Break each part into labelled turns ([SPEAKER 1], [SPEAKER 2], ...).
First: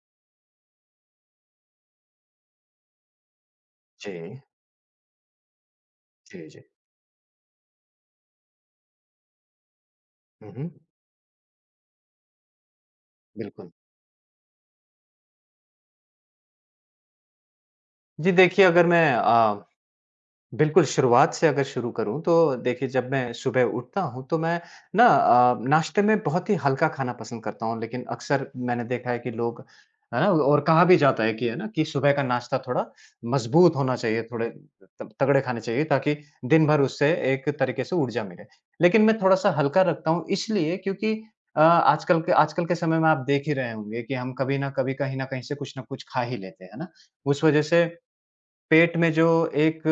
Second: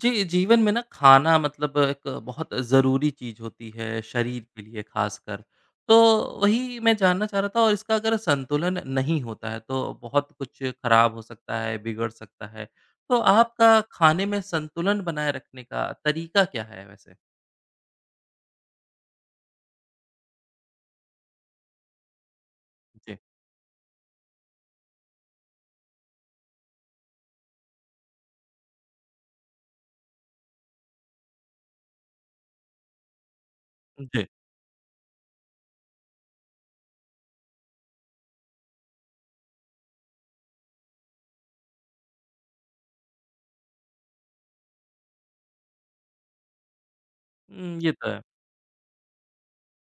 [SPEAKER 1] जी, जीवन में ना खाना मतलब एक बहुत ज़रूरी चीज़ होती है,
[SPEAKER 2] जी।
[SPEAKER 1] शरीर के लिए ख़ासकर। तो
[SPEAKER 2] जी, जी।
[SPEAKER 1] वही मैं जानना चाह रहा था, इसका अगर संतुलन नहीं होता है तो बहुत
[SPEAKER 2] हुँ,
[SPEAKER 1] कुछ
[SPEAKER 2] हुँ।
[SPEAKER 1] ख़राब हो सकता है, बिगड़ सकता है तो
[SPEAKER 2] बिल्कुल।
[SPEAKER 1] आपका खाने में संतुलन बनाए रखने का तरीका क्या है वैसे?
[SPEAKER 2] जी, देखिए, अगर मैं अ, बिल्कुल शुरुआत से अगर शुरू करूँ, तो देखिए, जब
[SPEAKER 1] जी।
[SPEAKER 2] मैं सुबह उठता हूँ तो मैं ना अ, नाश्ते में बहुत ही हल्का खाना पसंद करता हूँ, लेकिन अक्सर मैंने देखा है कि लोग और कहा भी जाता है कि है ना कि सुबह का नाश्ता थोड़ा मज़बूत होना चाहिए,
[SPEAKER 1] जी।
[SPEAKER 2] थोड़े तगड़े खाने चाहिए ताकि दिनभर उससे एक तरीके से ऊर्जा मिले, लेकिन मैं थोड़ा-सा हल्का रखता हूँ, इसलिए क्योंकि, अ, आजकल के आजकल के समय में आप देख ही रहे होंगे कि, हम कभी न कभी, कहीं न कहीं से कुछ न कुछ खा ही लेते हैं, है ना? उस वज़ह
[SPEAKER 1] हुँ,
[SPEAKER 2] से
[SPEAKER 1] ये तो है।
[SPEAKER 2] पेट में जो एक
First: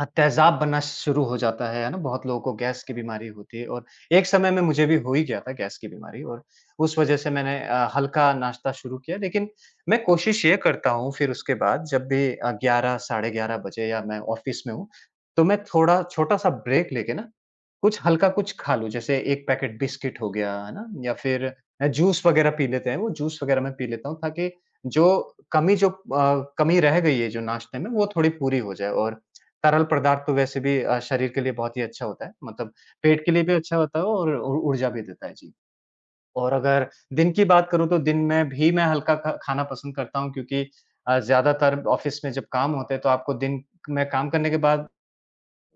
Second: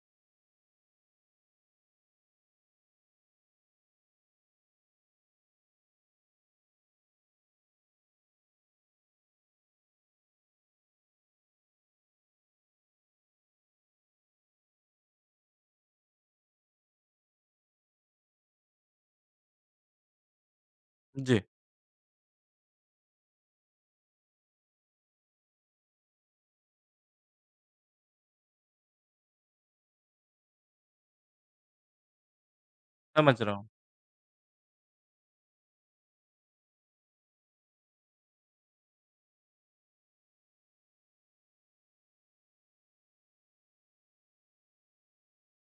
[SPEAKER 2] अ, तहजाब बनना शुरू हो जाता है, है ना? बहुत लोगों को गैस की बीमारी होती है और एक समय में मुझे भी हो ही गया था गैस की बीमारी और उस वज़ह से मैंने अ, हल्का नाश्ता शुरू किया, लेकिन मैं कोशिश ये करता हूँ, फिर उसके बाद जब भी 11 साढ़े 11 बजे या मैं ऑफ़िस में हूँ तो मैं थोड़ा छोटा-सा ब्रेक लेके न कुछ हल्का, कुछ खा लूँ, जैसे 1 पैकेट बिस्किट हो गया, है ना? या
[SPEAKER 1] जी।
[SPEAKER 2] फिर अ, जूस वग़ैरह बात रह पी लेते हैं। वो जूस वग़ैरह मैं पी लेता हूँ ताकि जो कमी जो अ, कमी रह गई है जो नाश्ते में, वो थोड़ी पूरी हो जाए। और तरल पदार्थों वैसे भी अ, शरीर के लिए बहुत ही अच्छा होता है, मतलब पेट के
[SPEAKER 1] समझ
[SPEAKER 2] लिए भी
[SPEAKER 1] रहा हूँ।
[SPEAKER 2] अच्छा होता है और ऊ ऊर्जा भी देता है, जी। और अगर दिन की बात करूँ तो दिन में भी मैं हल्का खा खाना पसंद करता हूँ, क्योंकि अ, ज़्यादातर ऑफ़िस में जब काम होते हैं तो आपको दिन में काम करने के बाद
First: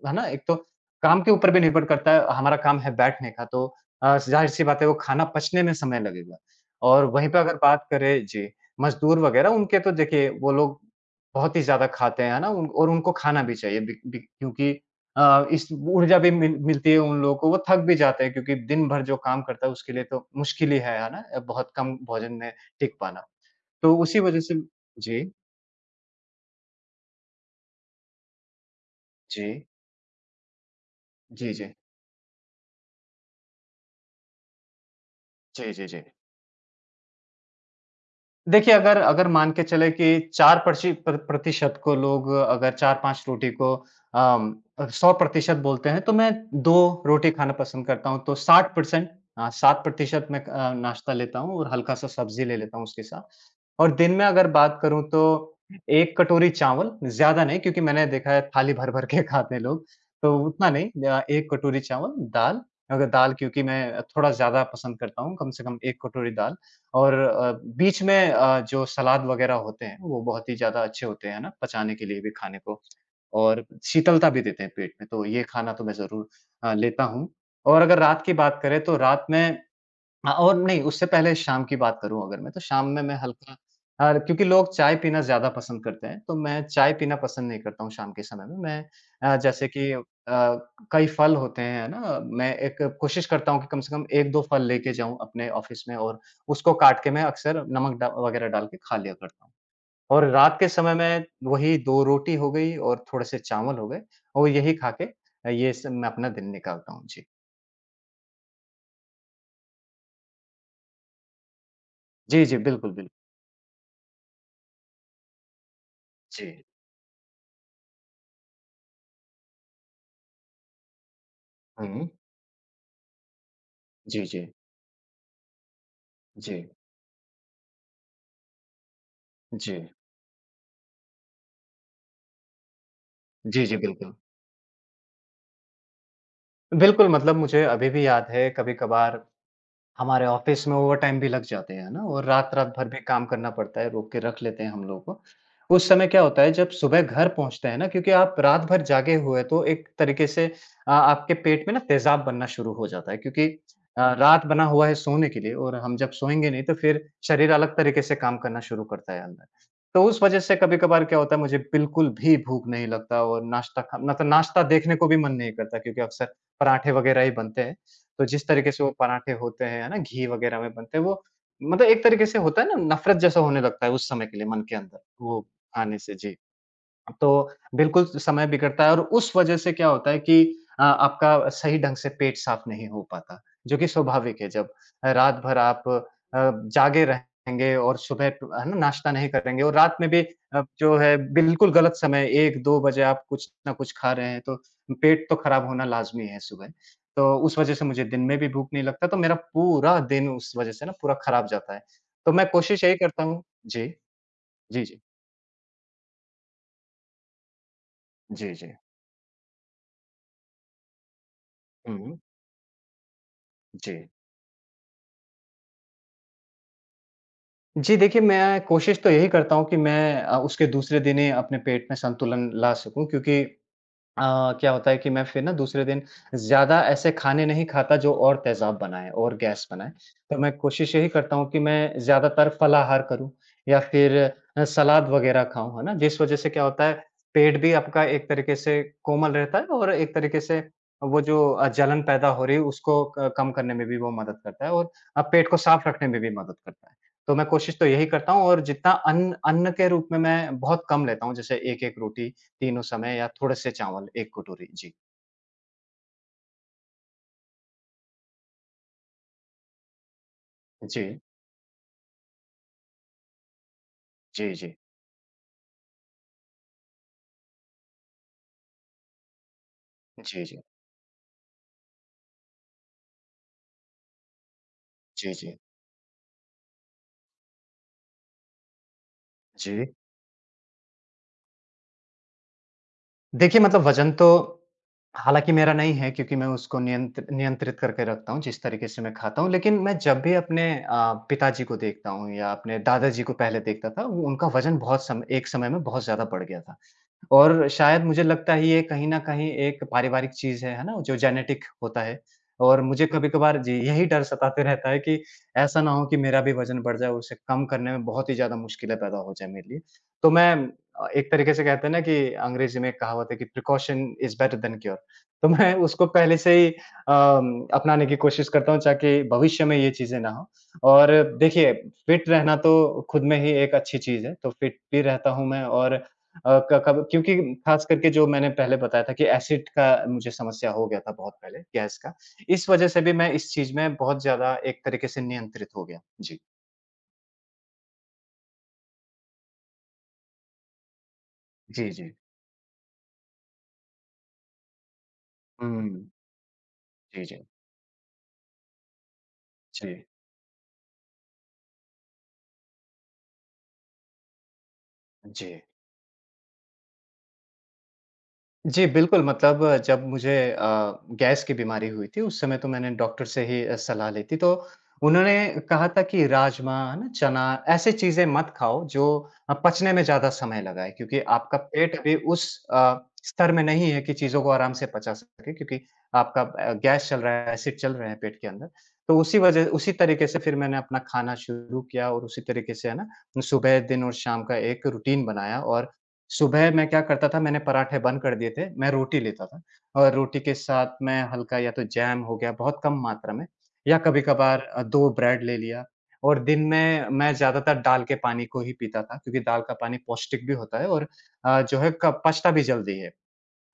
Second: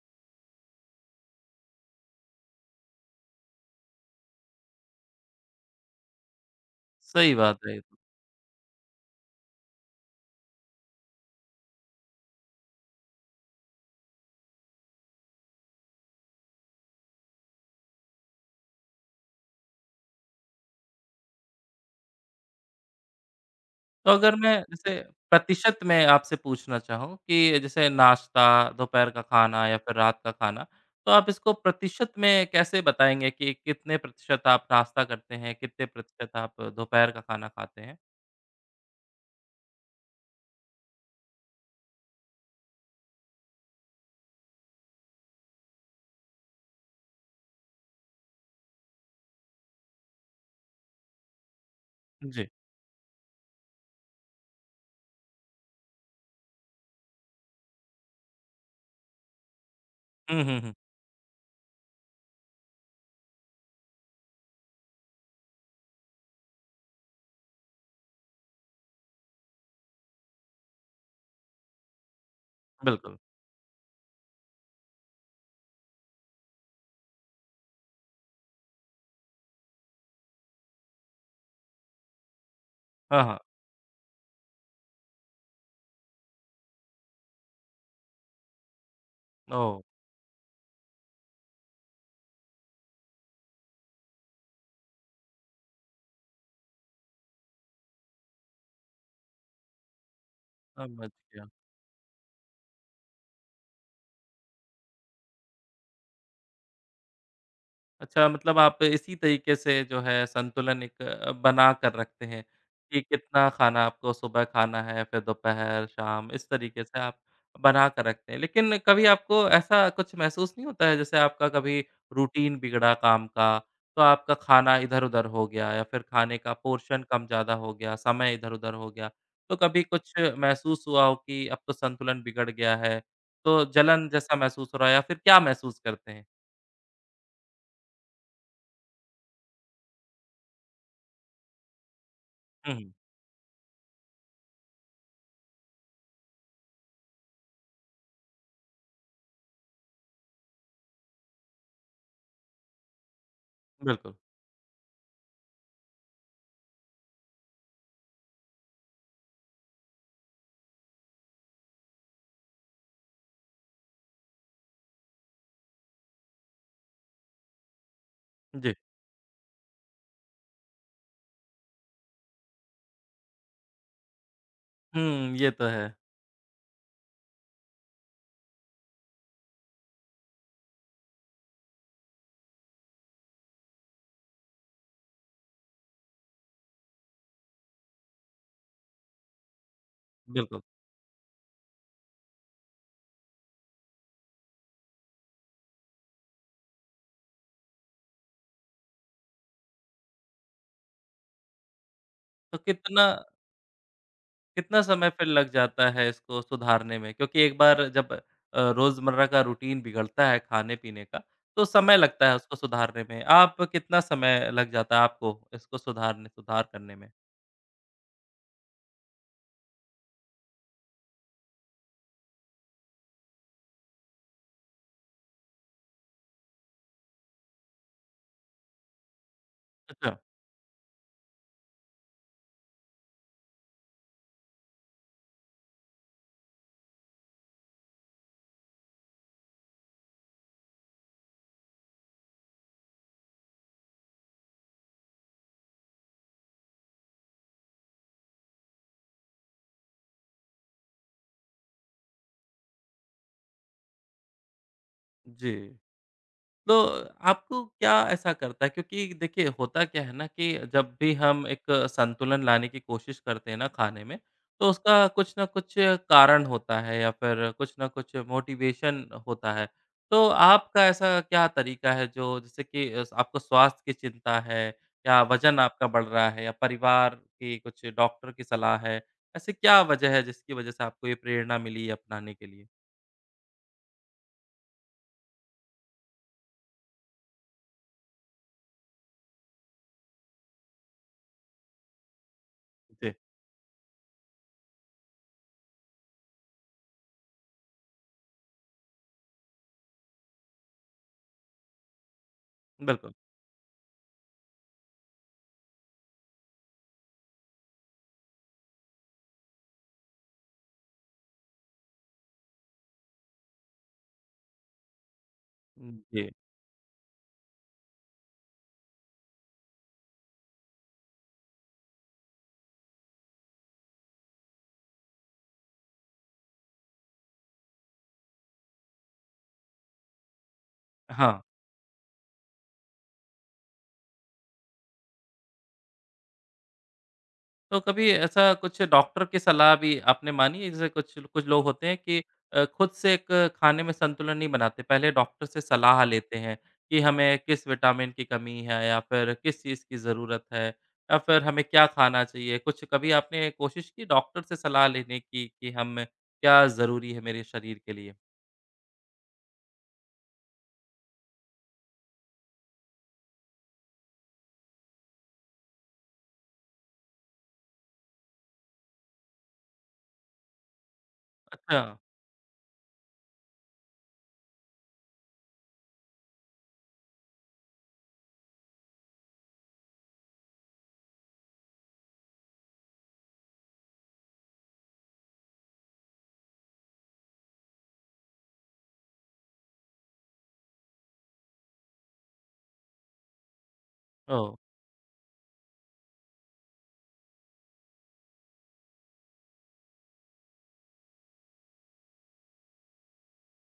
[SPEAKER 2] है ना? एक तो काम के ऊपर भी निर्भर करता है, हमारा काम है बैठने का तो अ, ज़ाहिर-सी बात है वह खाना पचने में समय लगेगा और वहीं
[SPEAKER 1] सही
[SPEAKER 2] पर अगर
[SPEAKER 1] बात है ये तो।
[SPEAKER 2] बात करें जी, मज़दूर वग़ैरह उनके तो देखिए वो लोग बहुत ही ज़्यादा खाते हैं, है ना? उन और उनको खाना भी चाहिए बी बी क्योंकि, अ, इस ऊर्जा भी मिल मिलती है उन लोगों को, वो थक भी जाते हैं, क्योंकि दिन भर जो काम करता है उसके लिए तो मुश्किल ही है, है ना? बहुत कम भोजन में टिक पाना। तो
[SPEAKER 1] तो
[SPEAKER 2] उसी
[SPEAKER 1] अगर
[SPEAKER 2] वज़ह
[SPEAKER 1] मैं
[SPEAKER 2] से
[SPEAKER 1] इसे,
[SPEAKER 2] जी।
[SPEAKER 1] प्रतिशत में आपसे पूछना चाहूँ, कि जैसे नाश्ता, दोपहर का
[SPEAKER 2] जी।
[SPEAKER 1] खाना या फिर रात का खाना तो आप इसको
[SPEAKER 2] जी, जी।
[SPEAKER 1] प्रतिशत में कैसे बताएँगे, कि कितने प्रतिशत आप नाश्ता करते हैं?
[SPEAKER 2] जी, जी,
[SPEAKER 1] कितने
[SPEAKER 2] जी।
[SPEAKER 1] प्रतिशत आप दोपहर का खाना खाते हैं?
[SPEAKER 2] देखिए, अगर अगर मान के चले कि 4 प्रसि प्र प्र प्रतिशत को लोग अगर 4-5 रोटी को अ, 100% बोलते हैं तो मैं 2 रोटी खाना पसन्द करता हूँ तो 60% अ 60% मैं अ, नाश्ता लेता हूँ और हल्का सा सब्ज़ी
[SPEAKER 1] जी।
[SPEAKER 2] ले लेता हूँ उसके साथ और दिन में अगर बात करूँ तो 1 कटोरी चावल, ज़्यादा नहीं क्योंकि मैंने देखा है, थाली भर-भर के खाते हैं लोग, तो
[SPEAKER 1] हुँ, हुँ,
[SPEAKER 2] उतना
[SPEAKER 1] हुँ।
[SPEAKER 2] नहीं, 1 कटोरी चावल, दाल। अगर दाल क्योंकि मैं थोड़ा ज़्यादा पसंद करता हूँ कम से कम 1 कटोरी दाल और अ, बीच में अ, जो सलाद वग़ैरह होते हैं वो बहुत ही ज़्यादा अच्छे होते, हैं ना? पचाने के लिए भी खाने को
[SPEAKER 1] बिल्कुल।
[SPEAKER 2] और शीतलता भी देते हैं पेट में, तो ये खाना तो मैं ज़रूर अ, लेता हूँ और अगर रात की बात करें तो रात में अ, और नहीं उससे पहले शाम की बात करूँ अगर मैं तो शाम में, मैं
[SPEAKER 1] हाँ, हाँ।
[SPEAKER 2] हल्का अ, क्योंकि लोग चाय पीना ज़्यादा पसंद करते हैं तो मैं चाय पीना पसंद नहीं करता हूँ, शाम के समय में। मैं जैसे
[SPEAKER 1] ओ।
[SPEAKER 2] कि अ, कई फ़ल होते हैं, है ना? अ, मैं एक कोशिश करता हूँ कि कम से कम 1-2 फ़ल लेके जाऊँ अपने ऑफ़िस में और उसको काट के मैं अक्सर नमक अ, वग़ैरह डाल के खा लिया करता हूँ। और रात के समय
[SPEAKER 1] समझ
[SPEAKER 2] में
[SPEAKER 1] गया।
[SPEAKER 2] वही 2 रोटी हो गई और थोड़े से चावल हो गए और यही खाके ये से मैं अपना दिन निकालता हूँ। जी।
[SPEAKER 1] अच्छा, मतलब आप इसी तरीके से जो है, संतुलन एक अ, बनाकर रखते हैं
[SPEAKER 2] जी, जी। बिल्कुल,
[SPEAKER 1] कि
[SPEAKER 2] बिल्कुल।
[SPEAKER 1] कितना खाना आपको सुबह खाना है, फिर दोपहर, शाम इस
[SPEAKER 2] जी।
[SPEAKER 1] तरीके से आप बनाकर रखते हैं, लेकिन कभी आपको ऐसा कुछ महसूस नहीं होता है, जैसे आपका कभी
[SPEAKER 2] हुँ।
[SPEAKER 1] रूटीन बिगड़ा काम का तो
[SPEAKER 2] जी,
[SPEAKER 1] आपका
[SPEAKER 2] जी।
[SPEAKER 1] खाना इधर-उधर हो गया या फिर खाने का
[SPEAKER 2] जी।
[SPEAKER 1] पोर्शन कम ज़्यादा हो गया, इधर-उधर हो गया, तो कभी
[SPEAKER 2] जी।
[SPEAKER 1] कुछ महसूस हुआ हो कि, अब तो संतुलन बिगड़ गया है तो
[SPEAKER 2] जी, जी।
[SPEAKER 1] जलन
[SPEAKER 2] बिल्कुल।
[SPEAKER 1] जैसा महसूस हो रहा या फिर क्या महसूस करते हैं?
[SPEAKER 2] बिल्कुल, मतलब मुझे अभी भी याद है कभी-कभार हमारे ऑफ़िस में ओवर टाइम भी लग जाते हैं, है ना? और रात-रात
[SPEAKER 1] हुँ,
[SPEAKER 2] भर
[SPEAKER 1] हुँ।
[SPEAKER 2] भी काम करना पड़ता है, रोक के रख लेते हैं हम लोगों को। उस समय क्या होता है, जब सुबह घर पहुँचते हैं ना, क्योंकि आप रात भर जागे हुए तो एक तरीके से अ, आपके पेट में ना तेज़ाब बनना शुरू हो जाता है, क्योंकि अ,
[SPEAKER 1] बिल्कुल।
[SPEAKER 2] रात बना हुआ है सोने के लिए और हम जब सोयेंगे नहीं तो फिर शरीर अलग तरीके से काम करना शुरू करता है अंदर। तो उस वज़ह से कभी-कभार क्या होता है? मुझे, बिल्कुल भी भूख नहीं लगता और नाश्ता करना तो नाश्ता देखने को भी मन नहीं करता, क्योंकि अक्सर पराठे वग़ैरह ही बनते हैं। तो जिस तरीके
[SPEAKER 1] जी।
[SPEAKER 2] से वो पराठे होते हैं ना, घी वग़ैरह में बनते हैं वो मतलब एक तरीके से होता है ना, नफ़रत जैसा होने लगता है उस समय के लिए मन के अंदर,
[SPEAKER 1] हुँ।
[SPEAKER 2] वो
[SPEAKER 1] ये तो है।
[SPEAKER 2] आने से। जी, तो बिल्कुल समय बिगड़ता है और उस वज़ह से क्या होता है कि अ, आपका सही ढंग से पेट साफ़ नहीं हो पाता, जो कि स्वाभाविक है, जब रात भर आप अ, जागे रहेंगे और सुबह टू है न, नाश्ता नहीं करेंगे और रात में भी
[SPEAKER 1] बिल्कुल।
[SPEAKER 2] जो है, बिल्कुल गलत समय 1-2 बजे आप कुछ न कुछ खा रहे हैं तो पेट तो ख़राब होना लाज़मी है सुबह। तो उस वज़ह से मुझे दिन में भी भूख नहीं लगता तो मेरा पूरा दिन उस वज़ह से न पूरा खराब जाता है, तो मैं
[SPEAKER 1] तो
[SPEAKER 2] कोशिश यही
[SPEAKER 1] कितना
[SPEAKER 2] करता हूँ जी।
[SPEAKER 1] कितना
[SPEAKER 2] जी, जी।
[SPEAKER 1] समय फ़िर लग जाता है इसको सुधारने में? क्योंकि एक बार जब अ,
[SPEAKER 2] जी, जी।
[SPEAKER 1] रोज़मर्रा का रूटीन बिगड़ता है खाने-पीने का तो समय
[SPEAKER 2] हुँ।
[SPEAKER 1] लगता है उसको सुधारने में। आप कितना
[SPEAKER 2] जी।
[SPEAKER 1] समय लग जाता है आपको इसको सुधारने सुधार करने में?
[SPEAKER 2] जी। देखिए, मैं कोशिश तो यही करता हूँ कि मैं उसके दूसरे दिन ही अपने पेट में संतुलन ला सकूँ, क्योंकि अ, क्या होता है कि मैं फिर ना दूसरे दिन, ज़्यादा ऐसे खाने नहीं खाता जो और तेज़ाब बनाएँ और गैस बनाएँ।
[SPEAKER 1] अच्छा।
[SPEAKER 2] तो मैं कोशिश यही करता हूँ कि मैं ज़्यादातर फलाहार करूँ या फिर सलाद वग़ैरह खाऊँ, है ना? जिस वज़ह से क्या होता है पेट भी आपका एक तरीके से कोमल रहता है और एक तरीके से वो जो अ, जलन पैदा हो रही है उसको क कम करने में भी वो मदद करता है और अब पेट को साफ़ रखने में भी मदद करता है। तो मैं कोशिश तो यही करता हूँ और जितना अन्न अन्न के रूप में मैं बहुत कम लेता हूँ, जैसे 1-1 रोटी तीनों समय या थोड़े से चावल, एक कटोरी। जी।
[SPEAKER 1] जी। तो आपको क्या ऐसा करता है? क्योंकि देखिए, होता क्या है ना कि जब भी
[SPEAKER 2] जी।
[SPEAKER 1] हम एक संतुलन लाने की कोशिश करते हैं ना खाने में
[SPEAKER 2] जी,
[SPEAKER 1] तो
[SPEAKER 2] जी।
[SPEAKER 1] उसका कुछ न कुछ कारण होता है या फिर कुछ न कुछ मोटिवेशन होता है। तो
[SPEAKER 2] जी, जी।
[SPEAKER 1] आपका ऐसा क्या तरीका है, जो जिससे कि आपको स्वास्थ्य कि चिंता है या
[SPEAKER 2] जी, जी।
[SPEAKER 1] वज़न आपका बढ़ रहा है या परिवार की कुछ डॉक्टर की सलाह है? ऐसी क्या
[SPEAKER 2] जी।
[SPEAKER 1] वज़ह है जिसकी वज़ह से आपको ये प्रेरणा मिली है अपनाने के लिए?
[SPEAKER 2] देखिए, मतलब वज़न तो हालाँकि मेरा नहीं है, क्योंकि मैं उसको नियंत्र नियंत्रित करके रखता हूँ, जिस तरीके से मैं खाता हूँ। लेकिन मैं जब भी अपने अ, पिताजी को देखता हूँ या अपने
[SPEAKER 1] जी।
[SPEAKER 2] दादाजी को पहले देखता था, वो उनका वज़न बहुत सम एक समय में बहुत ज़्यादा बढ़ गया था। और शायद मुझे लगता है, ये कहीं न कहीं एक पारिवारिक चीज़ है, है ना? जो जेनेटिक होता है और मुझे
[SPEAKER 1] बिल्कुल।
[SPEAKER 2] कभी-कभार जी, यही डर सताते रहता है कि ऐसा ना हो कि मेरा भी वज़न बढ़ जाए, उसे कम करने में बहुत ही ज़्यादा मुश्किलें पैदा हो जाए मेरे लिए। तो मैं अ, एक तरीके से कहते हैं ना कि अंग्रेज़ी में एक कहावत है कि, "precaution is better than cure" तो मैं
[SPEAKER 1] उ,
[SPEAKER 2] उसको
[SPEAKER 1] जी।
[SPEAKER 2] पहले से ही अ, अपनाने की कोशिश करता हूँ, ताकी भविष्य में यह चीज़ें ना हों और देखिए फ़िट रहना तो खुद में ही एक अच्छी चीज़ है तो फ़िट भी रहता हूँ मैं और अ, क कब क्योंकि ख़ास करके जो मैंने पहले बताया था कि एसिड का मुझे समस्या हो गया था बहुत
[SPEAKER 1] हाँ।
[SPEAKER 2] पहले, गैस का, इस वज़ह से भी मैं इस चीज़ में बहुत ज़्यादा एक तरीके से नियंत्रित हो गया। जी।
[SPEAKER 1] तो कभी ऐसा कुछ डॉक्टर की सलाह भी आपने मानी है? जैसे कुछ कुछ लोग होते
[SPEAKER 2] जी,
[SPEAKER 1] हैं
[SPEAKER 2] जी।
[SPEAKER 1] कि अ, खुद से एक खाने में संतुलन नहीं बनाते, पहले डॉक्टर से सलाह
[SPEAKER 2] हुँ।
[SPEAKER 1] लेते हैं कि
[SPEAKER 2] जी,
[SPEAKER 1] हमें
[SPEAKER 2] जी।
[SPEAKER 1] किस विटामिन की कमी है या फिर किस चीज़ की
[SPEAKER 2] जी।
[SPEAKER 1] ज़रूरत है या फिर हमें क्या खाना चाहिए? कुछ कभी आपने कोशिश की डॉक्टर से सलाह लेने की
[SPEAKER 2] जी।
[SPEAKER 1] कि हम क्या ज़रूरी है मेरे शरीर के लिए?
[SPEAKER 2] जी, बिल्कुल। मतलब जब मुझे अ, गैस की बीमारी हुई थी, उस समय तो मैंने डॉक्टर से ही सलाह ली थी। तो उन्होंने कहा था कि राजमा, है ना? चना, ऐसी चीज़ें मत खाओ जो अ, पचने में ज़्यादा समय लगाए क्योंकि आपका
[SPEAKER 1] अच्छा।
[SPEAKER 2] पेट अभी उस अ, स्तर में नहीं है कि चीज़ों को आराम से पचा सके। क्योंकि आपका अ, गैस चल रहा है, एसिड चल रहे हैं पेट के अंदर तो उसी वज़ह उसी तरीके से फिर मैंने अपना खाना शुरू किया और उसी तरीके से, है ना? सुबह, दिन और शाम का एक रूटीन बनाया और सुबह मैं क्या करता था, मैंने पराठे बंद कर दिए थे। मैं रोटी लेता था और रोटी के साथ मैं हल्का या तो जैम हो गया बहुत कम मात्रा में या
[SPEAKER 1] ओ।
[SPEAKER 2] कभी-कबार 2 ब्रेड ले लिया और दिन में मैं ज़्यादातर दाल के पानी को ही पीता था, क्योंकि दाल का पानी पौष्टिक भी होता है और अ, जो है कप पचता भी जल्दी है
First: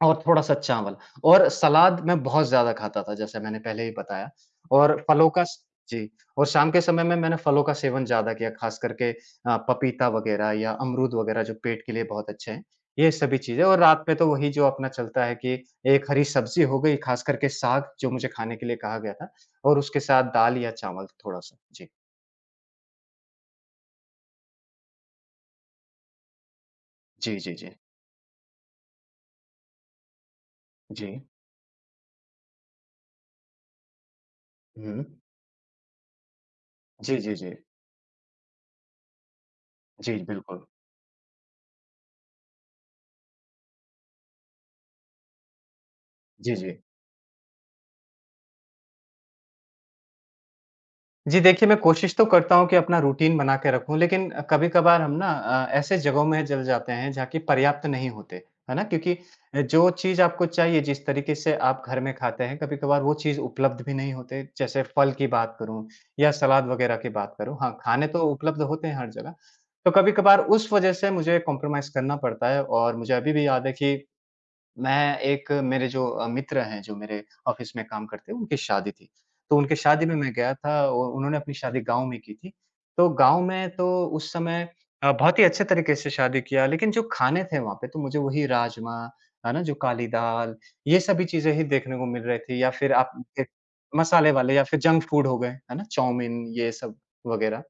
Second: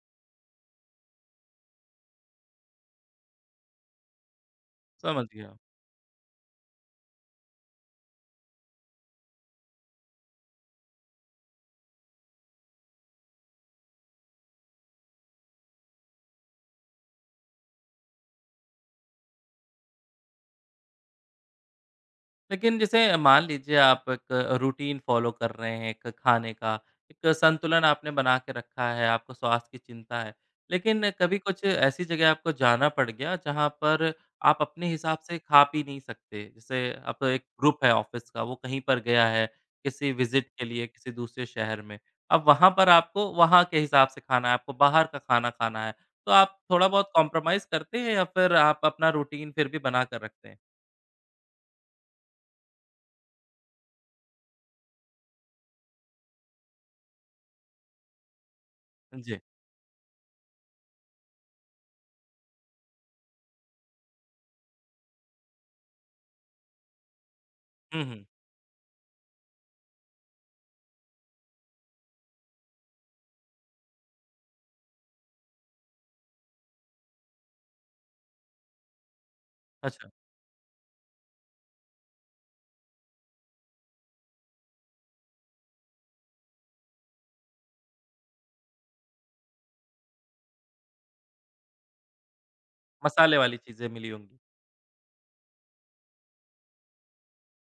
[SPEAKER 2] और थोड़ा-सा चावल। और सलाद मैं बहुत ज़्यादा खाता था, जैसे मैंने पहले ही बताया और
[SPEAKER 1] समझ
[SPEAKER 2] फलों का
[SPEAKER 1] गया।
[SPEAKER 2] स जी और शाम के समय में मैंने फलों का सेवन ज़्यादा किया ख़ास करके आ, पपीता वग़ैरह या अमरूद वग़ैरह जो पेट के लिए बहुत अच्छे हैं ये सभी चीज़ें, और रात में तो वही जो अपना चलता है, कि 1 हरी सब्ज़ी हो गई ख़ासकर के साग, जो मुझे खाने के लिए कहा गया था और उसके साथ दाल या चावल थोड़ा-सा, जी।
[SPEAKER 1] लेकिन, जैसे मान लीजिए, आप एक रूटीन फ़ॉलो कर रहे हैं एक खाने का, एक
[SPEAKER 2] जी, जी, जी।
[SPEAKER 1] संतुलन आपने बनाकर रखा है आपको स्वास्थ्य की चिंता है, लेकिन
[SPEAKER 2] जी।
[SPEAKER 1] कभी कुछ ऐसी जगह आपको जाना पड़ गया, जहाँ पर आप अपने
[SPEAKER 2] हुँ।
[SPEAKER 1] हिसाब से खा, पी नहीं सकते जैसे अब
[SPEAKER 2] जी,
[SPEAKER 1] तो
[SPEAKER 2] जी,
[SPEAKER 1] 1
[SPEAKER 2] जी।
[SPEAKER 1] ग्रुप है ऑफ़िस का, वो कहीं पर गया है,
[SPEAKER 2] जी,
[SPEAKER 1] किसी विजिट
[SPEAKER 2] बिल्कुल।
[SPEAKER 1] के लिए किसी दूसरे शहर में, अब वहाँ पर आपको वहाँ के हिसाब से खाना है, आपको बाहर का खाना खाना है तो
[SPEAKER 2] जी,
[SPEAKER 1] आप
[SPEAKER 2] जी।
[SPEAKER 1] थोड़ा बहुत कोम्प्रोमाईज़ करते हैं या फिर आप अपना रूटीन फिर भी बना कर रखते हैं?
[SPEAKER 2] जी। देखिए, मैं कोशिश तो करता हूँ कि अपना रूटीन बनाकर रखूँ लेकिन, कभी-कबार हम ना अ, ऐसे जगहों में जल जाते हैं जहाँ की पर्याप्त नहीं होते, है ना? क्योंकि
[SPEAKER 1] जी।
[SPEAKER 2] जो चीज़ आपको चाहिए, जिस तरीके से आप घर में खाते हैं कभी-कभार वो चीज़ उपलब्ध भी नहीं होते जैसे फल की बात करूँ या सलाद वग़ैरह की बात करूँ, हाँ,
[SPEAKER 1] हुँ,
[SPEAKER 2] खाने तो
[SPEAKER 1] हुँ।
[SPEAKER 2] उपलब्ध होते हैं हर जगह। तो कभी-कभार उस वज़ह से मुझे कोम्प्रोमाईज़ करना पड़ता है और मुझे अभी भी याद है कि मैं एक मेरे जो मित्र हैं, जो मेरे ऑफ़िस में काम करते हैं, उनकी शादी थी तो उनके शादी
[SPEAKER 1] अच्छा।
[SPEAKER 2] में मैं गया था, और उन्होंने अपनी शादी गाँव में की थी। तो गाँव में तो उस समय बहुत ही अच्छे तरीके से शादी किया लेकिन जो खाने थे वहाँ पे तो मुझे वही राजमा, है ना? जो काली दाल, ये सभी चीज़ें ही देखने को मिल रही थी या फिर आप
[SPEAKER 1] मसाले
[SPEAKER 2] एक
[SPEAKER 1] वाली चीजें मिली
[SPEAKER 2] मसाले
[SPEAKER 1] होंगी।
[SPEAKER 2] वाले या फिर जंक फ़ूड हो गए, है ना? चाउमिन ये सब वग़ैरह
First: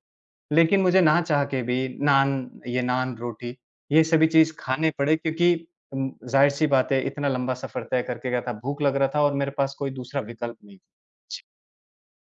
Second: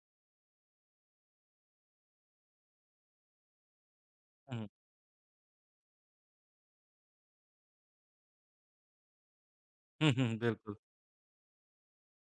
[SPEAKER 2] लेकिन मुझे ना चाह के भी नान ये नान-रोटी ये सभी चीज़
[SPEAKER 1] हुँ।
[SPEAKER 2] खाने पड़े क्योंकि उम, ज़ाहिर-सी बाते है इतना लंबा सफ़र तय करके गया था, भूख लग रहा था और मेरे पास कोई
[SPEAKER 1] हुँ,
[SPEAKER 2] दूसरा
[SPEAKER 1] हुँ।
[SPEAKER 2] विकल्प
[SPEAKER 1] बिल्कुल।
[SPEAKER 2] नहीं। जी।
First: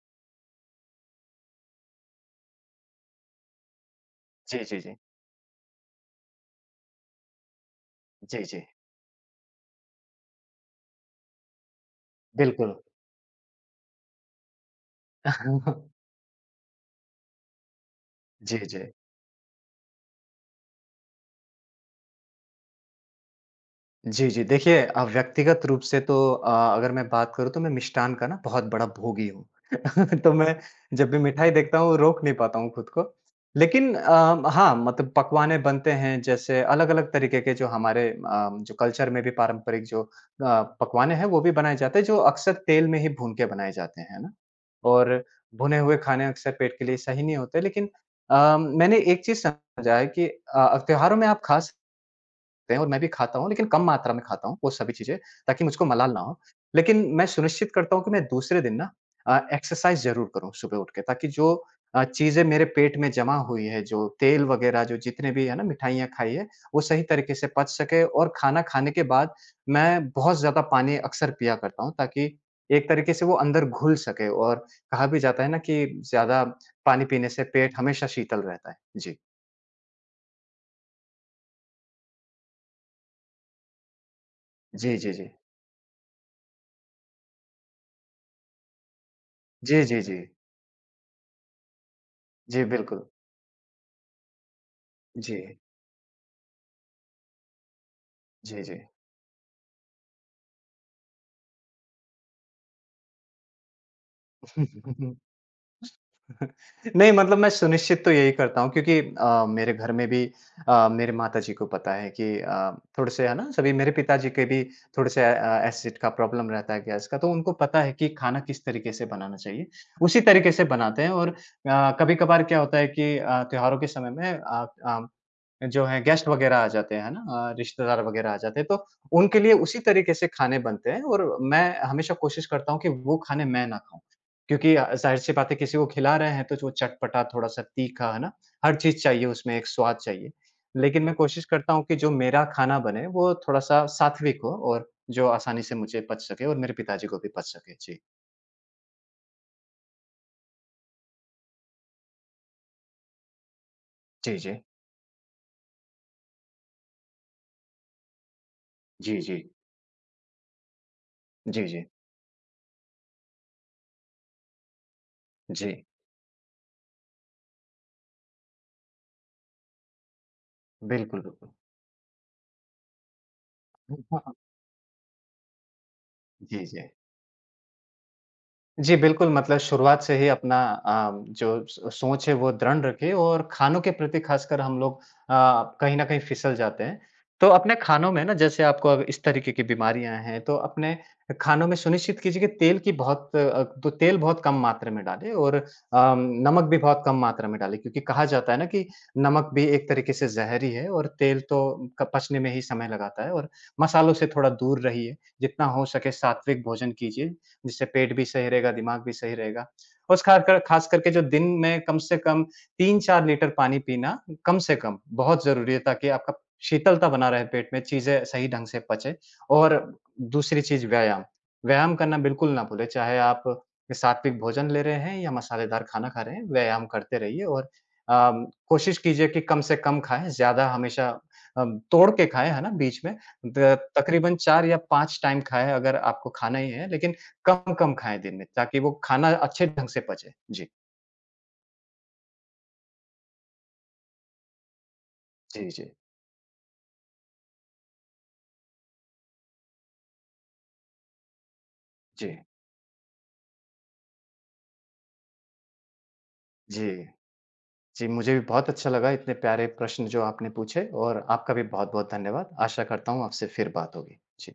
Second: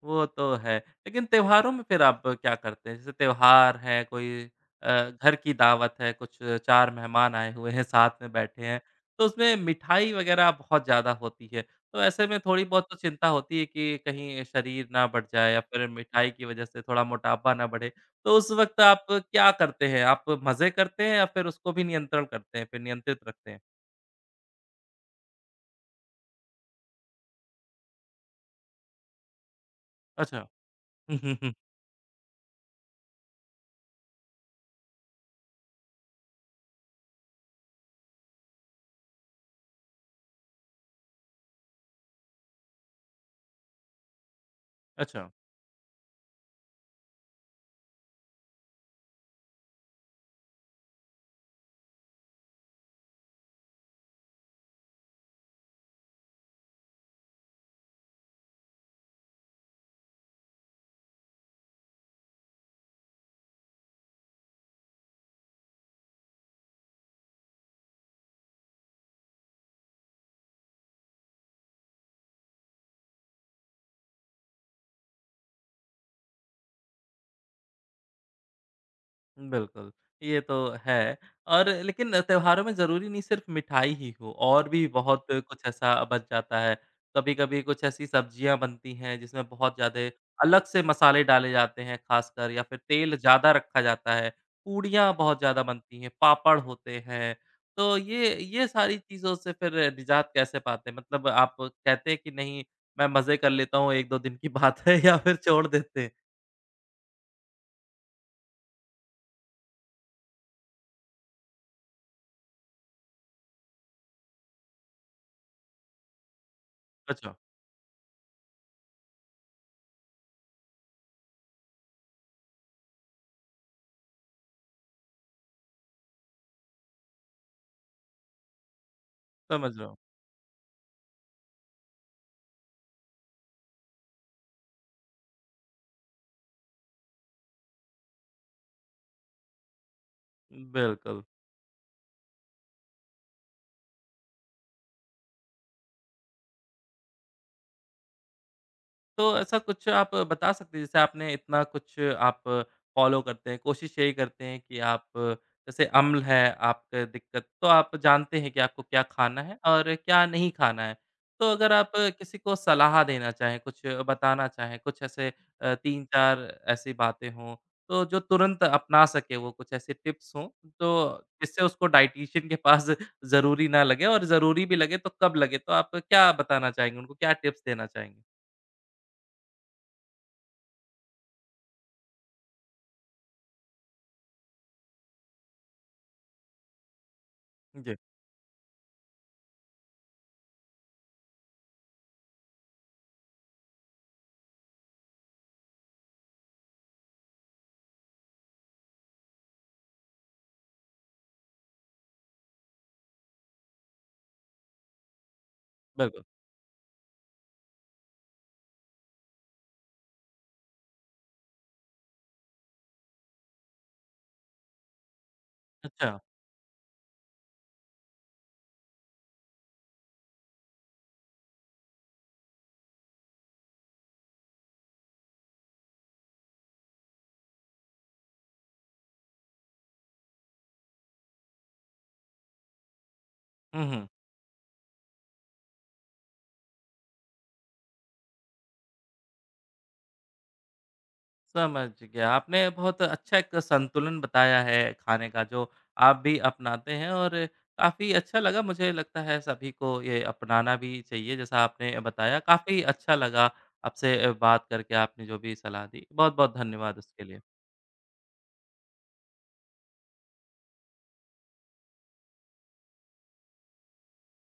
[SPEAKER 1] वो तो है। लेकिन त्योहारों में फिर आप क्या करते हैं? जैसे त्योहार है, कोई
[SPEAKER 2] जी, जी,
[SPEAKER 1] अ,
[SPEAKER 2] जी।
[SPEAKER 1] घर की दावत है, कुछ 4 मेहमान आए हुए हैं, साथ में
[SPEAKER 2] जी,
[SPEAKER 1] बैठे
[SPEAKER 2] जी।
[SPEAKER 1] हैं तो उसमें मिठाई वग़ैरह बहुत ज़्यादा होती है। तो ऐसे में थोड़ी
[SPEAKER 2] बिल्कुल।
[SPEAKER 1] बहुत तो चिंता होती है कि कहीं शरीर ना बढ़ जाए या फिर मिठाई की वज़ह से थोड़ा मोटापा ना बढ़े। तो उस
[SPEAKER 2] जी,
[SPEAKER 1] वक़्त
[SPEAKER 2] जी।
[SPEAKER 1] आप क्या करते हैं? आप मजे करते हैं या फिर उसको भी नियंत्रण करते हैं, फिर नियंत्रित रखते हैं?
[SPEAKER 2] जी, जी। देखिए, अ, व्यक्तिगत रूप से तो अ, अगर मैं बात करूँ तो मैं मिष्ठान का ना बहुत बड़ा भोगी हूँ। तो
[SPEAKER 1] अच्छा।
[SPEAKER 2] मैं जब
[SPEAKER 1] हुँ,
[SPEAKER 2] भी
[SPEAKER 1] हुँ,
[SPEAKER 2] मिठाई
[SPEAKER 1] हुँ।
[SPEAKER 2] देखता हूँ रोक नहीं पाता हूँ खुद को, लेकिन अ, हाँ मतलब पकवान बनते हैं जैसे अलग-अलग तरीके के जो हमारे अ, जो कल्चर में भी पारंपरिक जो अ, पकवान हैं वो भी बनाए जाते हैं, जो अक्सर तेल में ही भून के बनाए जाते हैं, है ना? और
[SPEAKER 1] अच्छा।
[SPEAKER 2] भुने हुए खाने अक्सर पेट के लिए सही नहीं होते, लेकिन अ, मैंने एक चीज़ समझा है कि अ, त्योहारों में आप खा सकते हैं और मैं भी खाता हूँ, लेकिन कम मात्रा में खाता हूँ वो सभी चीज़ें ताकि मुझको मलाल ना हो लेकिन मैं सुनिश्चित करता हूँ, कि मैं दूसरे दिन ना अ, एक्सरसाइज़ ज़रूर करूँ सुबह उठ के, ताकि जो अ, चीज़ें मेरे पेट में जमा हुई हैं, जो तेल वग़ैरह जो जितने भी है ना, मिठाइयाँ खाई हैं वो सही तरीके से पच सकें और खाना खाने के बाद मैं बहुत ज़्यादा पानी अक्सर पिया करता हूँ ताकि एक तरीके से वो अंदर घुल सके और कहा भी जाता है ना कि ज़्यादा पानी पीने से पेट हमेशा शीतल रहता है। जी।
[SPEAKER 1] बिल्कुल, ये तो है और लेकिन त्योहारों में ज़रूरी नहीं सिर्फ़ मिठाई ही हो और भी
[SPEAKER 2] जी, जी,
[SPEAKER 1] बहुत
[SPEAKER 2] जी।
[SPEAKER 1] कुछ ऐसा बच जाता है। कभी-कभी कुछ ऐसी सब्ज़ियाँ बनती हैं, जिसमें बहुत
[SPEAKER 2] जी, जी,
[SPEAKER 1] ज़्यादे
[SPEAKER 2] जी।
[SPEAKER 1] अलग से मसाले डाले जाते हैं ख़ासकर
[SPEAKER 2] जी,
[SPEAKER 1] या फिर
[SPEAKER 2] बिल्कुल।
[SPEAKER 1] तेल ज़्यादा रखा जाता है। पूड़ियाँ बहुत
[SPEAKER 2] जी।
[SPEAKER 1] ज़्यादा बनती हैं, पापड़ होते हैं, तो ये
[SPEAKER 2] जी,
[SPEAKER 1] ये
[SPEAKER 2] जी।
[SPEAKER 1] सारी चीज़ों से फिर निज़ात कैसे पाते हैं? मतलब, आप कहते हैं कि नहीं मैं मजे कर लेता हूँ, 1-2 दिन की बात है या फिर छोड़ देते हैं?
[SPEAKER 2] नहीं मतलब मैं सुनिश्चित तो यही करता हूँ क्योंकि अ, मेरे घर में भी अ, मेरे माताजी को पता है कि अ, थोड़े-से है ना सभी मेरे पिताजी के भी थोड़े से अ, एसिड का प्रॉब्लम रहता है गैस का तो
[SPEAKER 1] अच्छा।
[SPEAKER 2] उनको पता है कि खाना किस तरीके से बनाना चाहिए, उसी तरीके से बनाते हैं और अ, कभी-कभार क्या होता है कि अ, त्योहारों के समय में अ अ, जो है गेस्ट वग़ैरह आ, जाते हैं, हैं ना? अ, रिश्तेदार वग़ैरह आ जाते हैं तो उनके लिए
[SPEAKER 1] समझ
[SPEAKER 2] उसी
[SPEAKER 1] रहा हूँ।
[SPEAKER 2] तरीके से खाने बनते हैं और मैं हमेशा कोशिश करता हूँ कि वो खाने मैं ना खाऊँ। क्योंकि ज़ाहिर-सी बात है किसी को खिला रहे हैं तो जो चटपटा थोड़ा-सा, तीखा, है ना? हर चीज़ चाहिए उसमें, एक स्वाद चाहिए, लेकिन मैं
[SPEAKER 1] बिल्कुल।
[SPEAKER 2] कोशिश करता हूँ कि जो मेरा खाना बने वो थोड़ा-सा सात्विक हो और जो आसानी से मुझे पच सके और मेरे पिता जी को भी बच सके। जी।
[SPEAKER 1] तो ऐसा कुछ आप बता सकते हैं? जैसे आपने इतना कुछ आप फ़ॉलो करते हैं, कोशिश यही
[SPEAKER 2] जी,
[SPEAKER 1] करते हैं
[SPEAKER 2] जी।
[SPEAKER 1] की आप जैसे अम्ल है, आपके दिक्कत तो आप जानते हैं की आपको क्या
[SPEAKER 2] जी,
[SPEAKER 1] खाना
[SPEAKER 2] जी।
[SPEAKER 1] है और क्या नहीं खाना है। तो
[SPEAKER 2] जी,
[SPEAKER 1] अगर
[SPEAKER 2] जी।
[SPEAKER 1] आप किसी को सलाह देना चाहें, कुछ बताना चाहें, कुछ ऐसे
[SPEAKER 2] जी।
[SPEAKER 1] 3-4 ऐसी बातें हों तो जो तुरंत अपना सकें वो कुछ ऐसे टिप्स हों तो
[SPEAKER 2] बिल्कुल, बिल्कुल।
[SPEAKER 1] इससे उसको डायटीशियन के पास ज़रूरी ना
[SPEAKER 2] उ।
[SPEAKER 1] लगे, और ज़रूरी भी लगे तो कब लगे? तो आपको क्या
[SPEAKER 2] जी,
[SPEAKER 1] बताना
[SPEAKER 2] जी।
[SPEAKER 1] चाहेंगे? उनको क्या टिप्स देना चाहेंगे?
[SPEAKER 2] जी, बिल्कुल। मतलब शुरुआत से ही अपना अ, जो स सोच है वह दृण रखिए और खानों के प्रति ख़ासकर हम लोग अ, कहीं न कहीं फिसल जाते हैं। तो अपने
[SPEAKER 1] जी।
[SPEAKER 2] खानों में न जैसे आपको अब इस तरीके की बीमारियाँ हैं तो अपने खानों में सुनिश्चित कीजिए कि तेल की बहुत अ, तो तेल बहुत कम मात्रा में डालें और अ, नमक भी बहुत कम मात्रा में डालें क्योंकि कहा जाता है ना कि नमक भी एक तरीके से जहर ही है और तेल तो क पचने में ही समय लगाता है और मसालों से थोड़ा दूर रहिए। जितना हो सके
[SPEAKER 1] बिल्कुल।
[SPEAKER 2] सात्विक भोजन कीजिए, जिससे पेट भी सही रहेगा, दिमाग भी सही रहेगा और खाकर ख़ासकर के जो दिन में कम से कम 3-4 लीटर पानी पीना कम से कम बहुत ज़रूरी है, ताकि
[SPEAKER 1] अच्छा।
[SPEAKER 2] आपका शीतलता बना रहे पेट में, चीज़ें सही ढंग से पचे। और दूसरी चीज़ व्यायाम, व्यायाम करना बिल्कुल ना भूलें, चाहे आप सात्विक भोजन ले रहे हैं या मसालेदार खाना खा रहे हैं, व्यायाम करते रहिए और अ, कोशिश कीजिए कि कम से कम खाएँ ज़्यादा हमेशा अ, तोड़ के खाएँ, है ना? बीच में द
[SPEAKER 1] हुँ, हुँ।
[SPEAKER 2] तकरीबन 4 या 5 टाइम खाएँ अगर आपको खाना ही है, लेकिन कम-कम खाएँ दिन में ताकि वो खाना अच्छे ढंग से पचे। जी।
[SPEAKER 1] समझ गया। आपने बहुत अच्छा एक संतुलन बताया है, खाने का
[SPEAKER 2] जी,
[SPEAKER 1] जो
[SPEAKER 2] जी।
[SPEAKER 1] आप भी अपनाते हैं और काफ़ी अच्छा लगा, मुझे लगता है सभी को ये अपनाना भी चाहिए, जैसा आपने
[SPEAKER 2] जी।
[SPEAKER 1] बताया। काफ़ी अच्छा लगा आपसे बात करके, आपने जो भी सलाह दी। बहुत-बहुत
[SPEAKER 2] जी।
[SPEAKER 1] धन्यवाद उसके लिए।
[SPEAKER 2] जी, मुझे भी बहुत अच्छा लगा, इतने प्यारे प्रश्न जो आपने पूछे और आपका भी बहुत-बहुत धन्यवाद। आशा करता हूँ आपसे फिर बात होगी, जी।